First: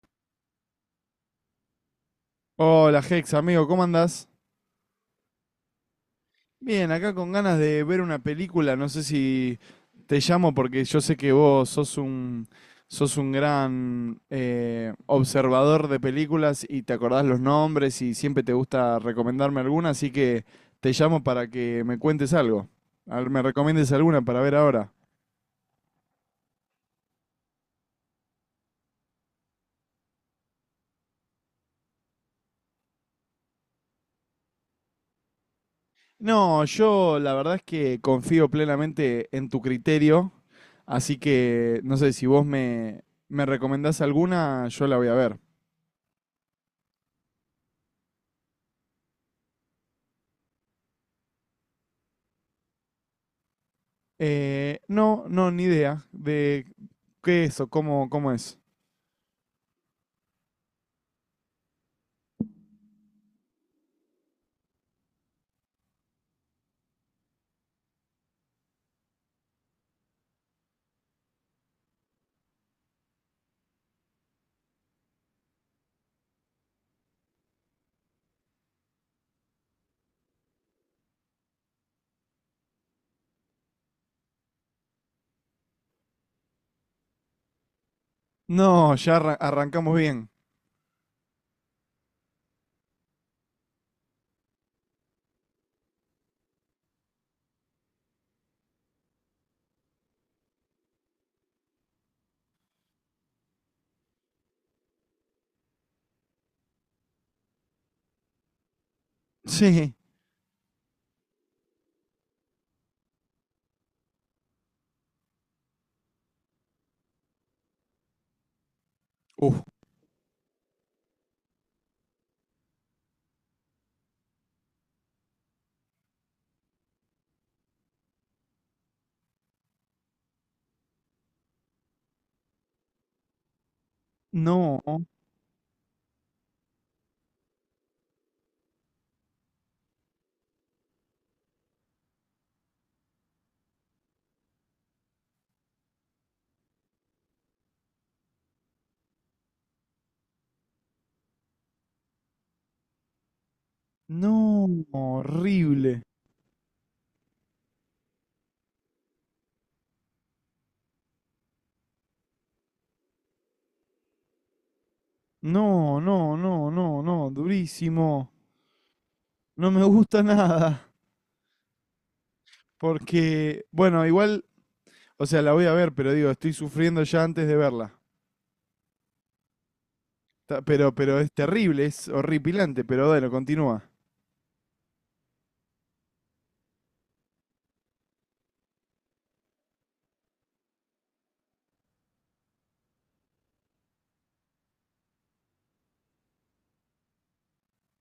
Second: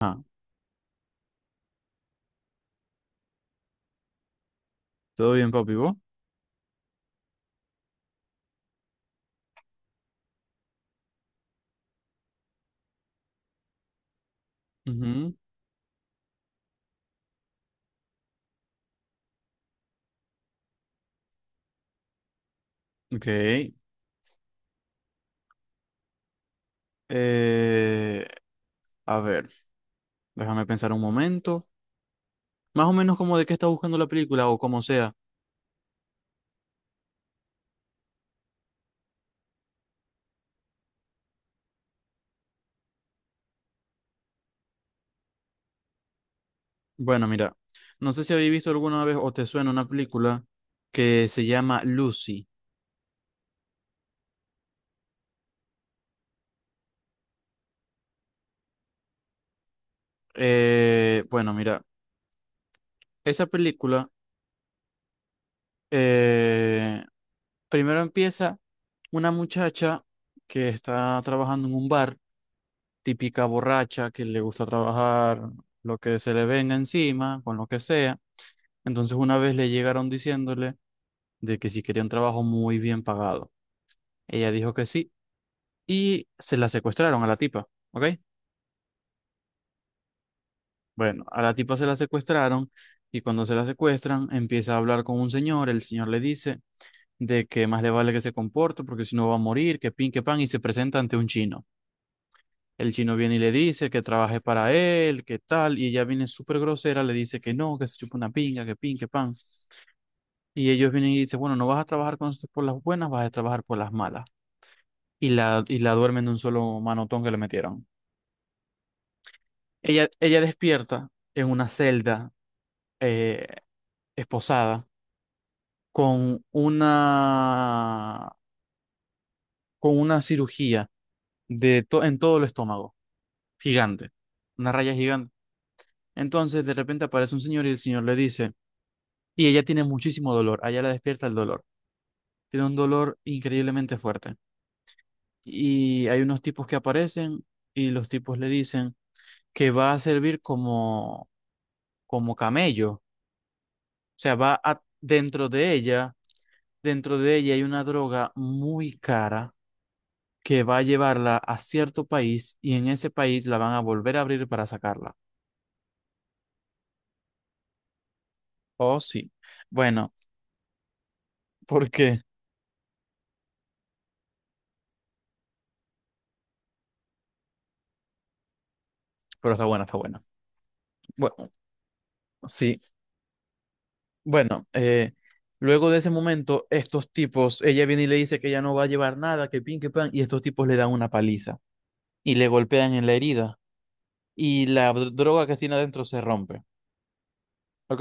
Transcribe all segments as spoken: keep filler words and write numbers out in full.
Ah, Hola, Hex, amigo, ¿cómo andás? todo bien, papi, vos. Bien, acá con ganas de ver una película, no sé si te llamo porque yo sé que vos sos un, sos un gran eh, Ujú. observador de películas y te acordás los nombres y siempre te gusta recomendarme alguna, así que te llamo para que me cuentes algo. A Ok. ver, me recomiendes alguna para ver ahora. Eh, a ver, déjame pensar un momento. Más o menos como de qué está buscando la película o como sea. No, yo la verdad es que confío plenamente en tu criterio, así que no sé si vos me, me recomendás alguna, yo la voy a ver. Bueno, mira, no sé si habéis visto alguna vez o te suena una película que se llama Lucy. Eh, no, no, ni idea de qué es o cómo, cómo es. Eh, bueno, mira, esa película eh, primero empieza una muchacha que está trabajando en un bar, típica borracha que le gusta trabajar lo que se le venga encima, con lo que sea. Entonces una vez le llegaron diciéndole de que si quería un trabajo muy bien pagado. Ella dijo que sí y se la secuestraron a la tipa, ¿ok? No, ya arra- arrancamos bien. Bueno, a la tipa se la secuestraron y cuando se la secuestran empieza a hablar con un señor. El señor le dice de que más le vale que se comporte porque si no va a morir, que pin, que pan, y se presenta ante un chino. El chino viene y le dice que trabaje para él, que tal, y ella viene súper grosera, le dice que no, que se chupa una pinga, que pin, que pan. Sí. Y ellos vienen y dicen, bueno, no vas a trabajar con nosotros por las buenas, vas a trabajar por las malas. Y la, y la duermen de un solo manotón que le metieron. Uf. Ella, ella despierta en una celda, eh, esposada, con una, con una cirugía de to- en todo el estómago, gigante, una No, raya gigante. Entonces, de repente aparece un señor y el señor le dice. Y ella tiene muchísimo dolor, a ella la despierta el dolor. Tiene un dolor increíblemente fuerte. Y hay unos tipos que aparecen y los tipos le dicen que va a servir como, como camello. O sea, va no, a, dentro de horrible. ella, dentro de ella hay una droga muy cara que va a llevarla a cierto país y en ese país la van a volver a abrir para sacarla. No, no, no, no, no, durísimo. Oh, sí. No me Bueno, gusta nada. ¿por qué? Porque, bueno, igual, o sea, la voy a ver, pero digo, estoy sufriendo ya antes de verla. Pero está buena, está buena. Ta- Pero, pero es Bueno, terrible, es sí. horripilante, pero bueno, continúa. Bueno, eh, luego de ese momento, estos tipos, ella viene y le dice que ya no va a llevar nada, que pin, que pan, y estos tipos le dan una paliza y le golpean en la herida y la dro- droga que tiene adentro se rompe, ¿ok?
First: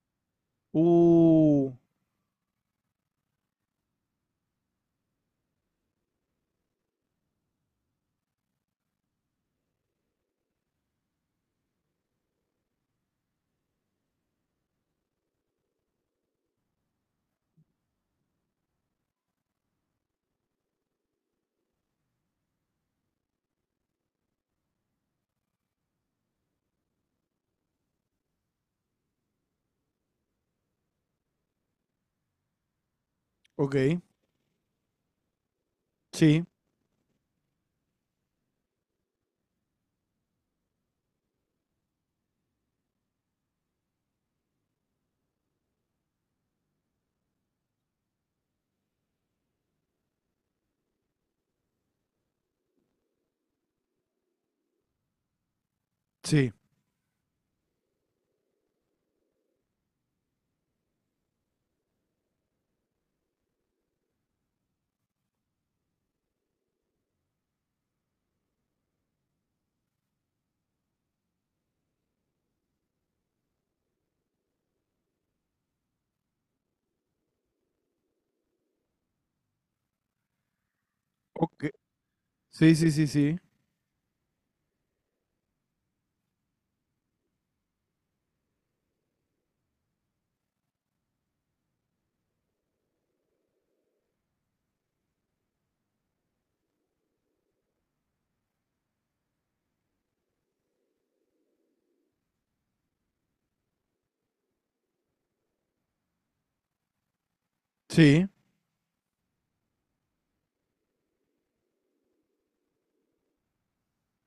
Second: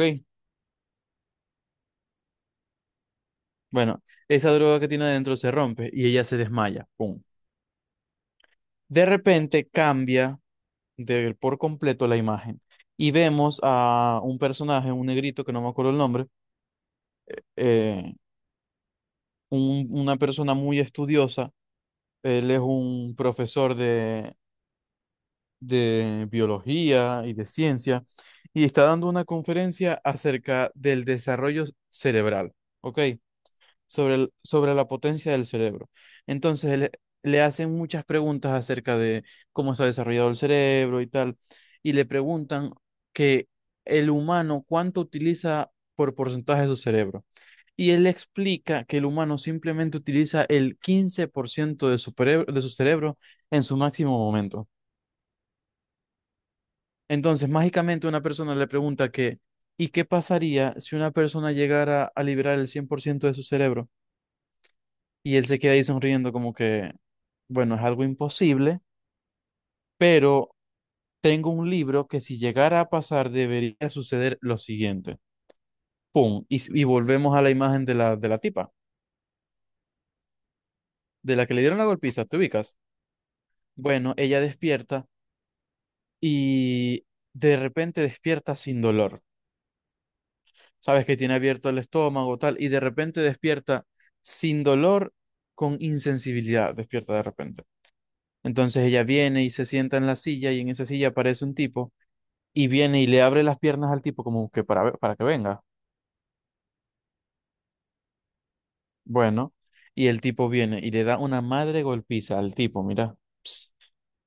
Uh, Bueno, esa droga que tiene adentro se rompe y ella se desmaya, ¡pum! De repente cambia de, por completo la imagen y vemos a un personaje, un negrito que no me acuerdo el nombre, eh, un- una persona muy estudiosa. Él es un profesor de biología y de ciencia y está dando una conferencia acerca del desarrollo cerebral, ¿ok? ok, Sobre, el- sobre la potencia del cerebro. sí, Entonces le, le hacen muchas preguntas acerca de cómo está desarrollado el cerebro y tal, y le preguntan que el humano cuánto utiliza por porcentaje de su cerebro. Y él explica que el humano simplemente utiliza el quince por ciento de su, pereb- de su cerebro en su máximo momento. sí, Entonces, mágicamente una persona le pregunta que, ¿y qué pasaría si una persona llegara a liberar el cien por ciento de su cerebro? Y él se queda ahí sonriendo como que, bueno, es algo imposible, pero tengo un libro que si llegara a pasar debería suceder lo siguiente. ¡Pum! Y, s- y volvemos a la imagen de la, de la tipa, de la que le ok, dieron la golpiza, ¿te sí, ubicas? sí, sí, sí, Bueno, ella despierta y de repente despierta sin dolor. Sabes que tiene abierto el estómago, tal, y de repente despierta sin dolor, con insensibilidad, despierta de repente. Entonces ella viene y se sienta en la silla y en esa silla aparece un tipo, y viene y le abre las piernas al tipo como que para, ver- para que venga. sí. Bueno, y el tipo viene y le da una madre golpiza al tipo, mira. Ps,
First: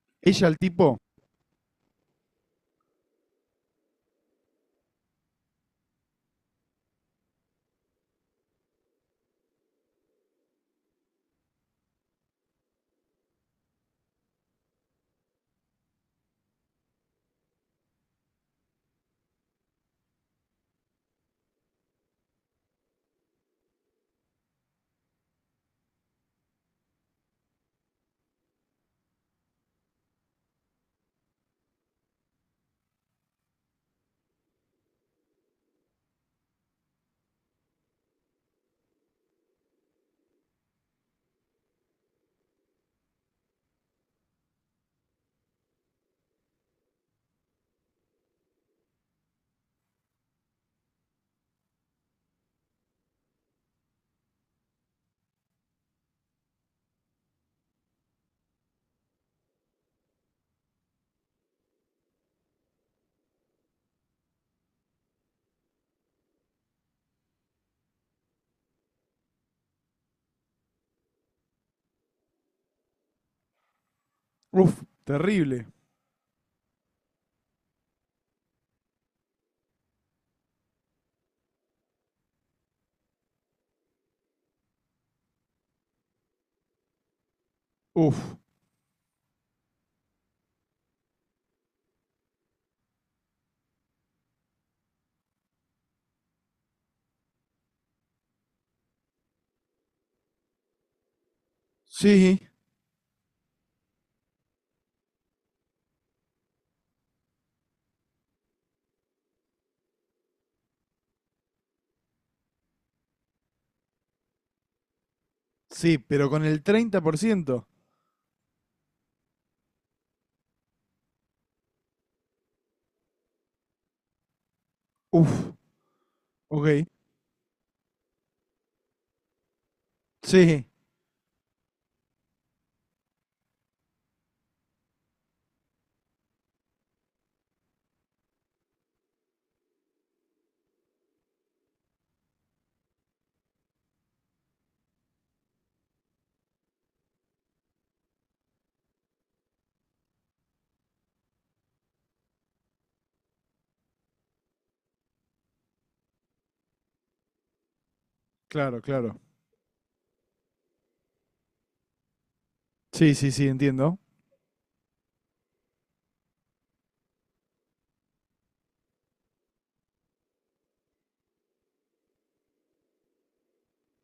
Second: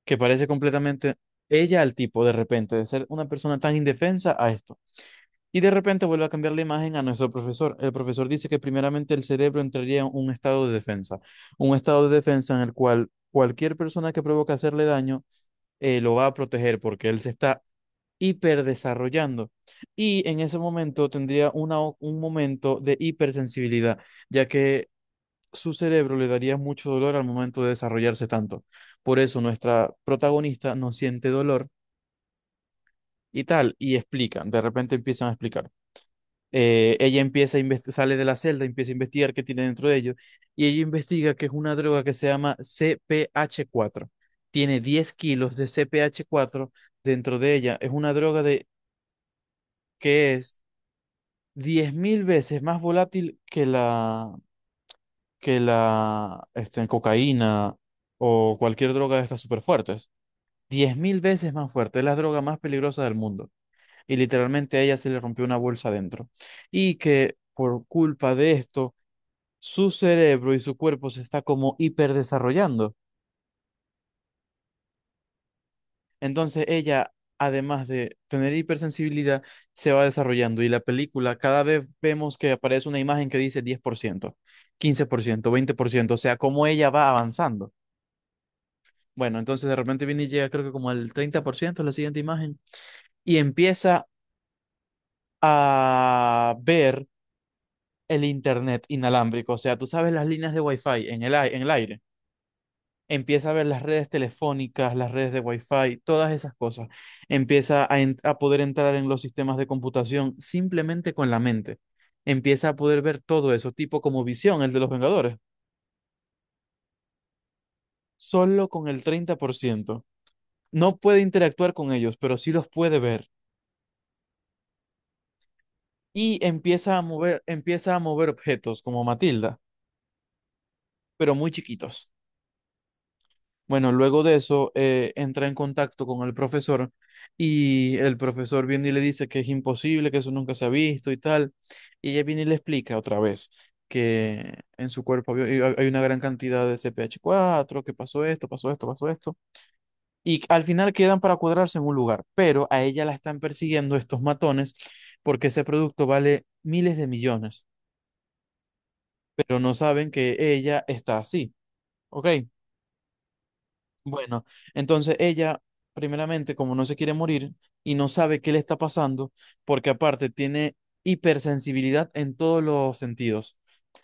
que Ella parece al tipo. completamente, ella al tipo, de repente, de ser una persona tan indefensa a esto. Y de repente vuelve a cambiar la imagen a nuestro profesor. El profesor dice que primeramente el cerebro entraría en un estado de defensa, un estado de defensa en el cual cualquier persona que provoque hacerle daño, eh, lo va a proteger porque él se está hiperdesarrollando. Y en ese momento tendría una, o- un momento de hipersensibilidad, ya que su cerebro le daría mucho dolor al momento de desarrollarse tanto. Por eso nuestra protagonista no siente dolor y tal, y explican, de repente empiezan a explicar. Eh, ella empieza a investi- sale de la celda, empieza a investigar qué tiene dentro de ellos, y ella investiga que es una droga que se llama C P H cuatro. Tiene diez kilos de C P H cuatro dentro de ella. Es una droga de, que es diez mil veces más volátil que la, que la este, cocaína o cualquier droga de estas súper fuertes. Diez mil veces más fuerte. Es la droga más peligrosa del mundo. Y literalmente a ella se le rompió una bolsa adentro. Y que por culpa de esto su cerebro y su cuerpo se está como hiperdesarrollando. Uff, terrible. Entonces ella, además de tener hipersensibilidad, se va desarrollando y la película cada vez vemos que aparece una imagen que dice diez por por ciento, ciento, quince por ciento, veinte por ciento, o sea, cómo ella va avanzando. Uff, Bueno, entonces de repente viene y llega creo que como al treinta por ciento la siguiente imagen, y empieza a ver el internet inalámbrico, o sea, tú sabes, las líneas de wifi en el, ai- en el aire. sí, Empieza a ver las redes telefónicas, las redes de Wi-Fi, todas esas cosas. Empieza a, en- a poder entrar en los sistemas de computación simplemente con la mente. Empieza a poder ver todo eso, tipo como Visión, el de los Vengadores, sí, pero con el treinta por ciento. solo con el treinta por ciento. No puede interactuar con ellos, pero sí los puede ver. Uff, Y ok, empieza a mover, empieza a mover objetos como Matilda, sí, pero muy chiquitos. Bueno, luego de eso eh, entra en contacto con el profesor, y el profesor viene y le dice que es imposible, que eso nunca se ha visto y tal. Y ella viene y le explica otra vez que en su cuerpo había- hay hay una gran cantidad de C P H cuatro, que pasó esto, pasó esto, pasó esto. Y al final quedan para cuadrarse en un lugar, pero a ella la están persiguiendo estos matones porque ese producto vale miles de millones, claro, claro, pero no saben que ella está así. ¿Ok? sí, sí, sí, entiendo, Bueno, entonces ella, primeramente, como no se quiere morir y no sabe qué le está pasando, porque aparte tiene hipersensibilidad en todos los sentidos.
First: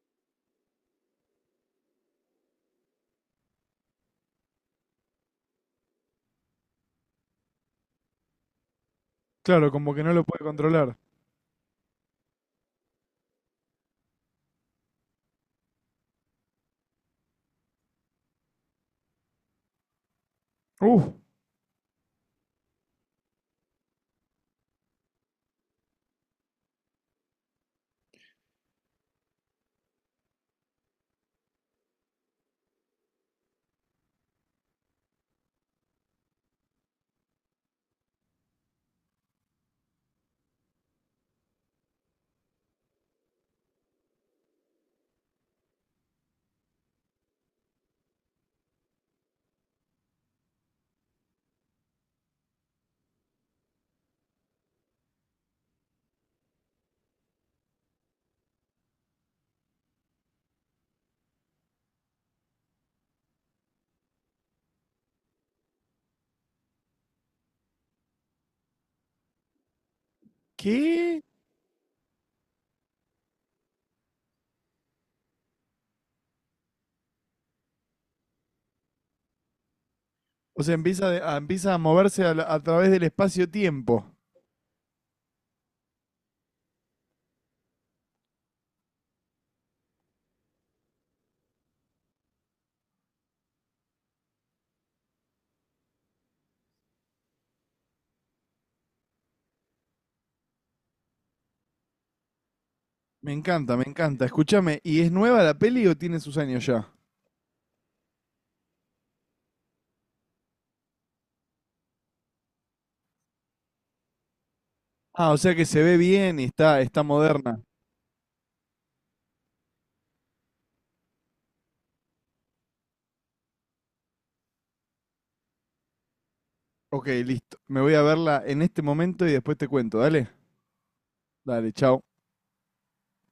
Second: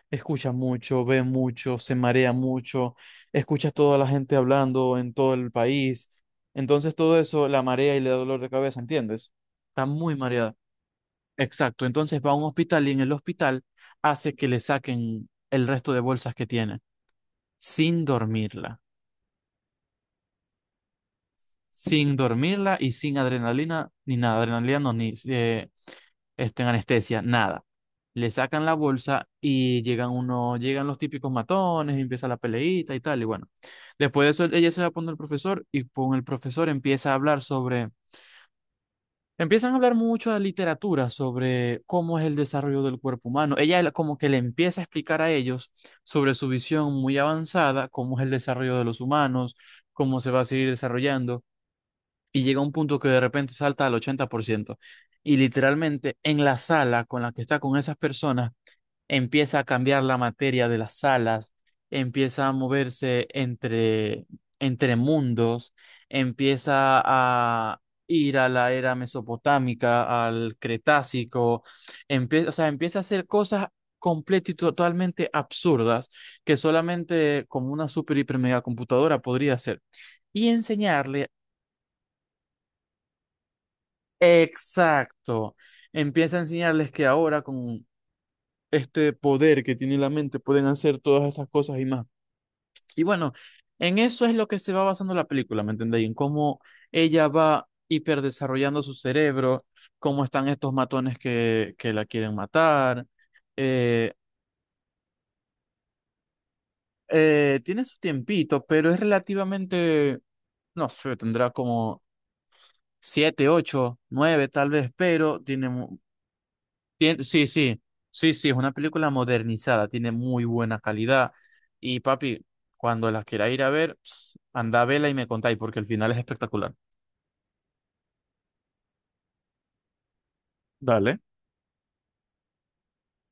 Escucha mucho, ve mucho, se marea mucho, escucha a toda la gente hablando en todo el país. Entonces todo eso la marea y le da dolor de cabeza, ¿entiendes? claro, Está como que no muy lo puede mareada. controlar. Exacto, entonces va a un hospital y en el hospital hace que le saquen el resto de bolsas que tiene, sin dormirla. Uff, Sin dormirla y sin adrenalina, ni nada, adrenalina no, ni eh, este, anestesia, nada. Le sacan la bolsa y llegan uno, llegan los típicos matones, y empieza la peleita y tal, y bueno. Después de eso, ella se va a el profesor y con el profesor empieza a hablar sobre, empiezan a hablar mucho de literatura, sobre cómo es el desarrollo del cuerpo humano. Ella la- como que le empieza a explicar a ellos sobre su visión muy avanzada, cómo es el desarrollo de los humanos, cómo se va a seguir desarrollando, y llega a un punto que de repente salta al ochenta por ciento. Y literalmente en la sala con la que está con esas personas, empieza a cambiar la materia de las salas, empieza a moverse entre, entre, mundos, empieza a ir a la era mesopotámica, al ¿qué? Cretácico, empieza, o sea, empieza a hacer cosas completas y totalmente absurdas que solamente como una super hiper mega computadora podría hacer y O sea, empieza, de- enseñarle. a, empieza a moverse a, la- a través del espacio-tiempo. Exacto. Empieza a enseñarles que ahora con este poder que tiene la mente pueden hacer todas estas cosas y más. Y bueno, en eso es lo que se va basando la película, ¿me entendéis? En cómo ella va hiperdesarrollando su cerebro, cómo están estos matones que, que la quieren matar. Me encanta, me Eh, encanta. Escúchame, ¿y es nueva la peli o tiene sus años ya? Eh, tiene su tiempito, pero es relativamente, no sé, tendrá como siete, ocho, nueve tal vez, Ah, o pero sea que tiene se ve mu-. bien y está, está Tien- sí, moderna. sí, sí, sí, es una película modernizada, tiene muy buena calidad. Y papi, cuando la quiera ir a ver, ps, anda a vela y me contáis, porque el final es espectacular. Ok, listo. Me voy a verla en este momento y después te cuento. Dale, Dale. dale, chao.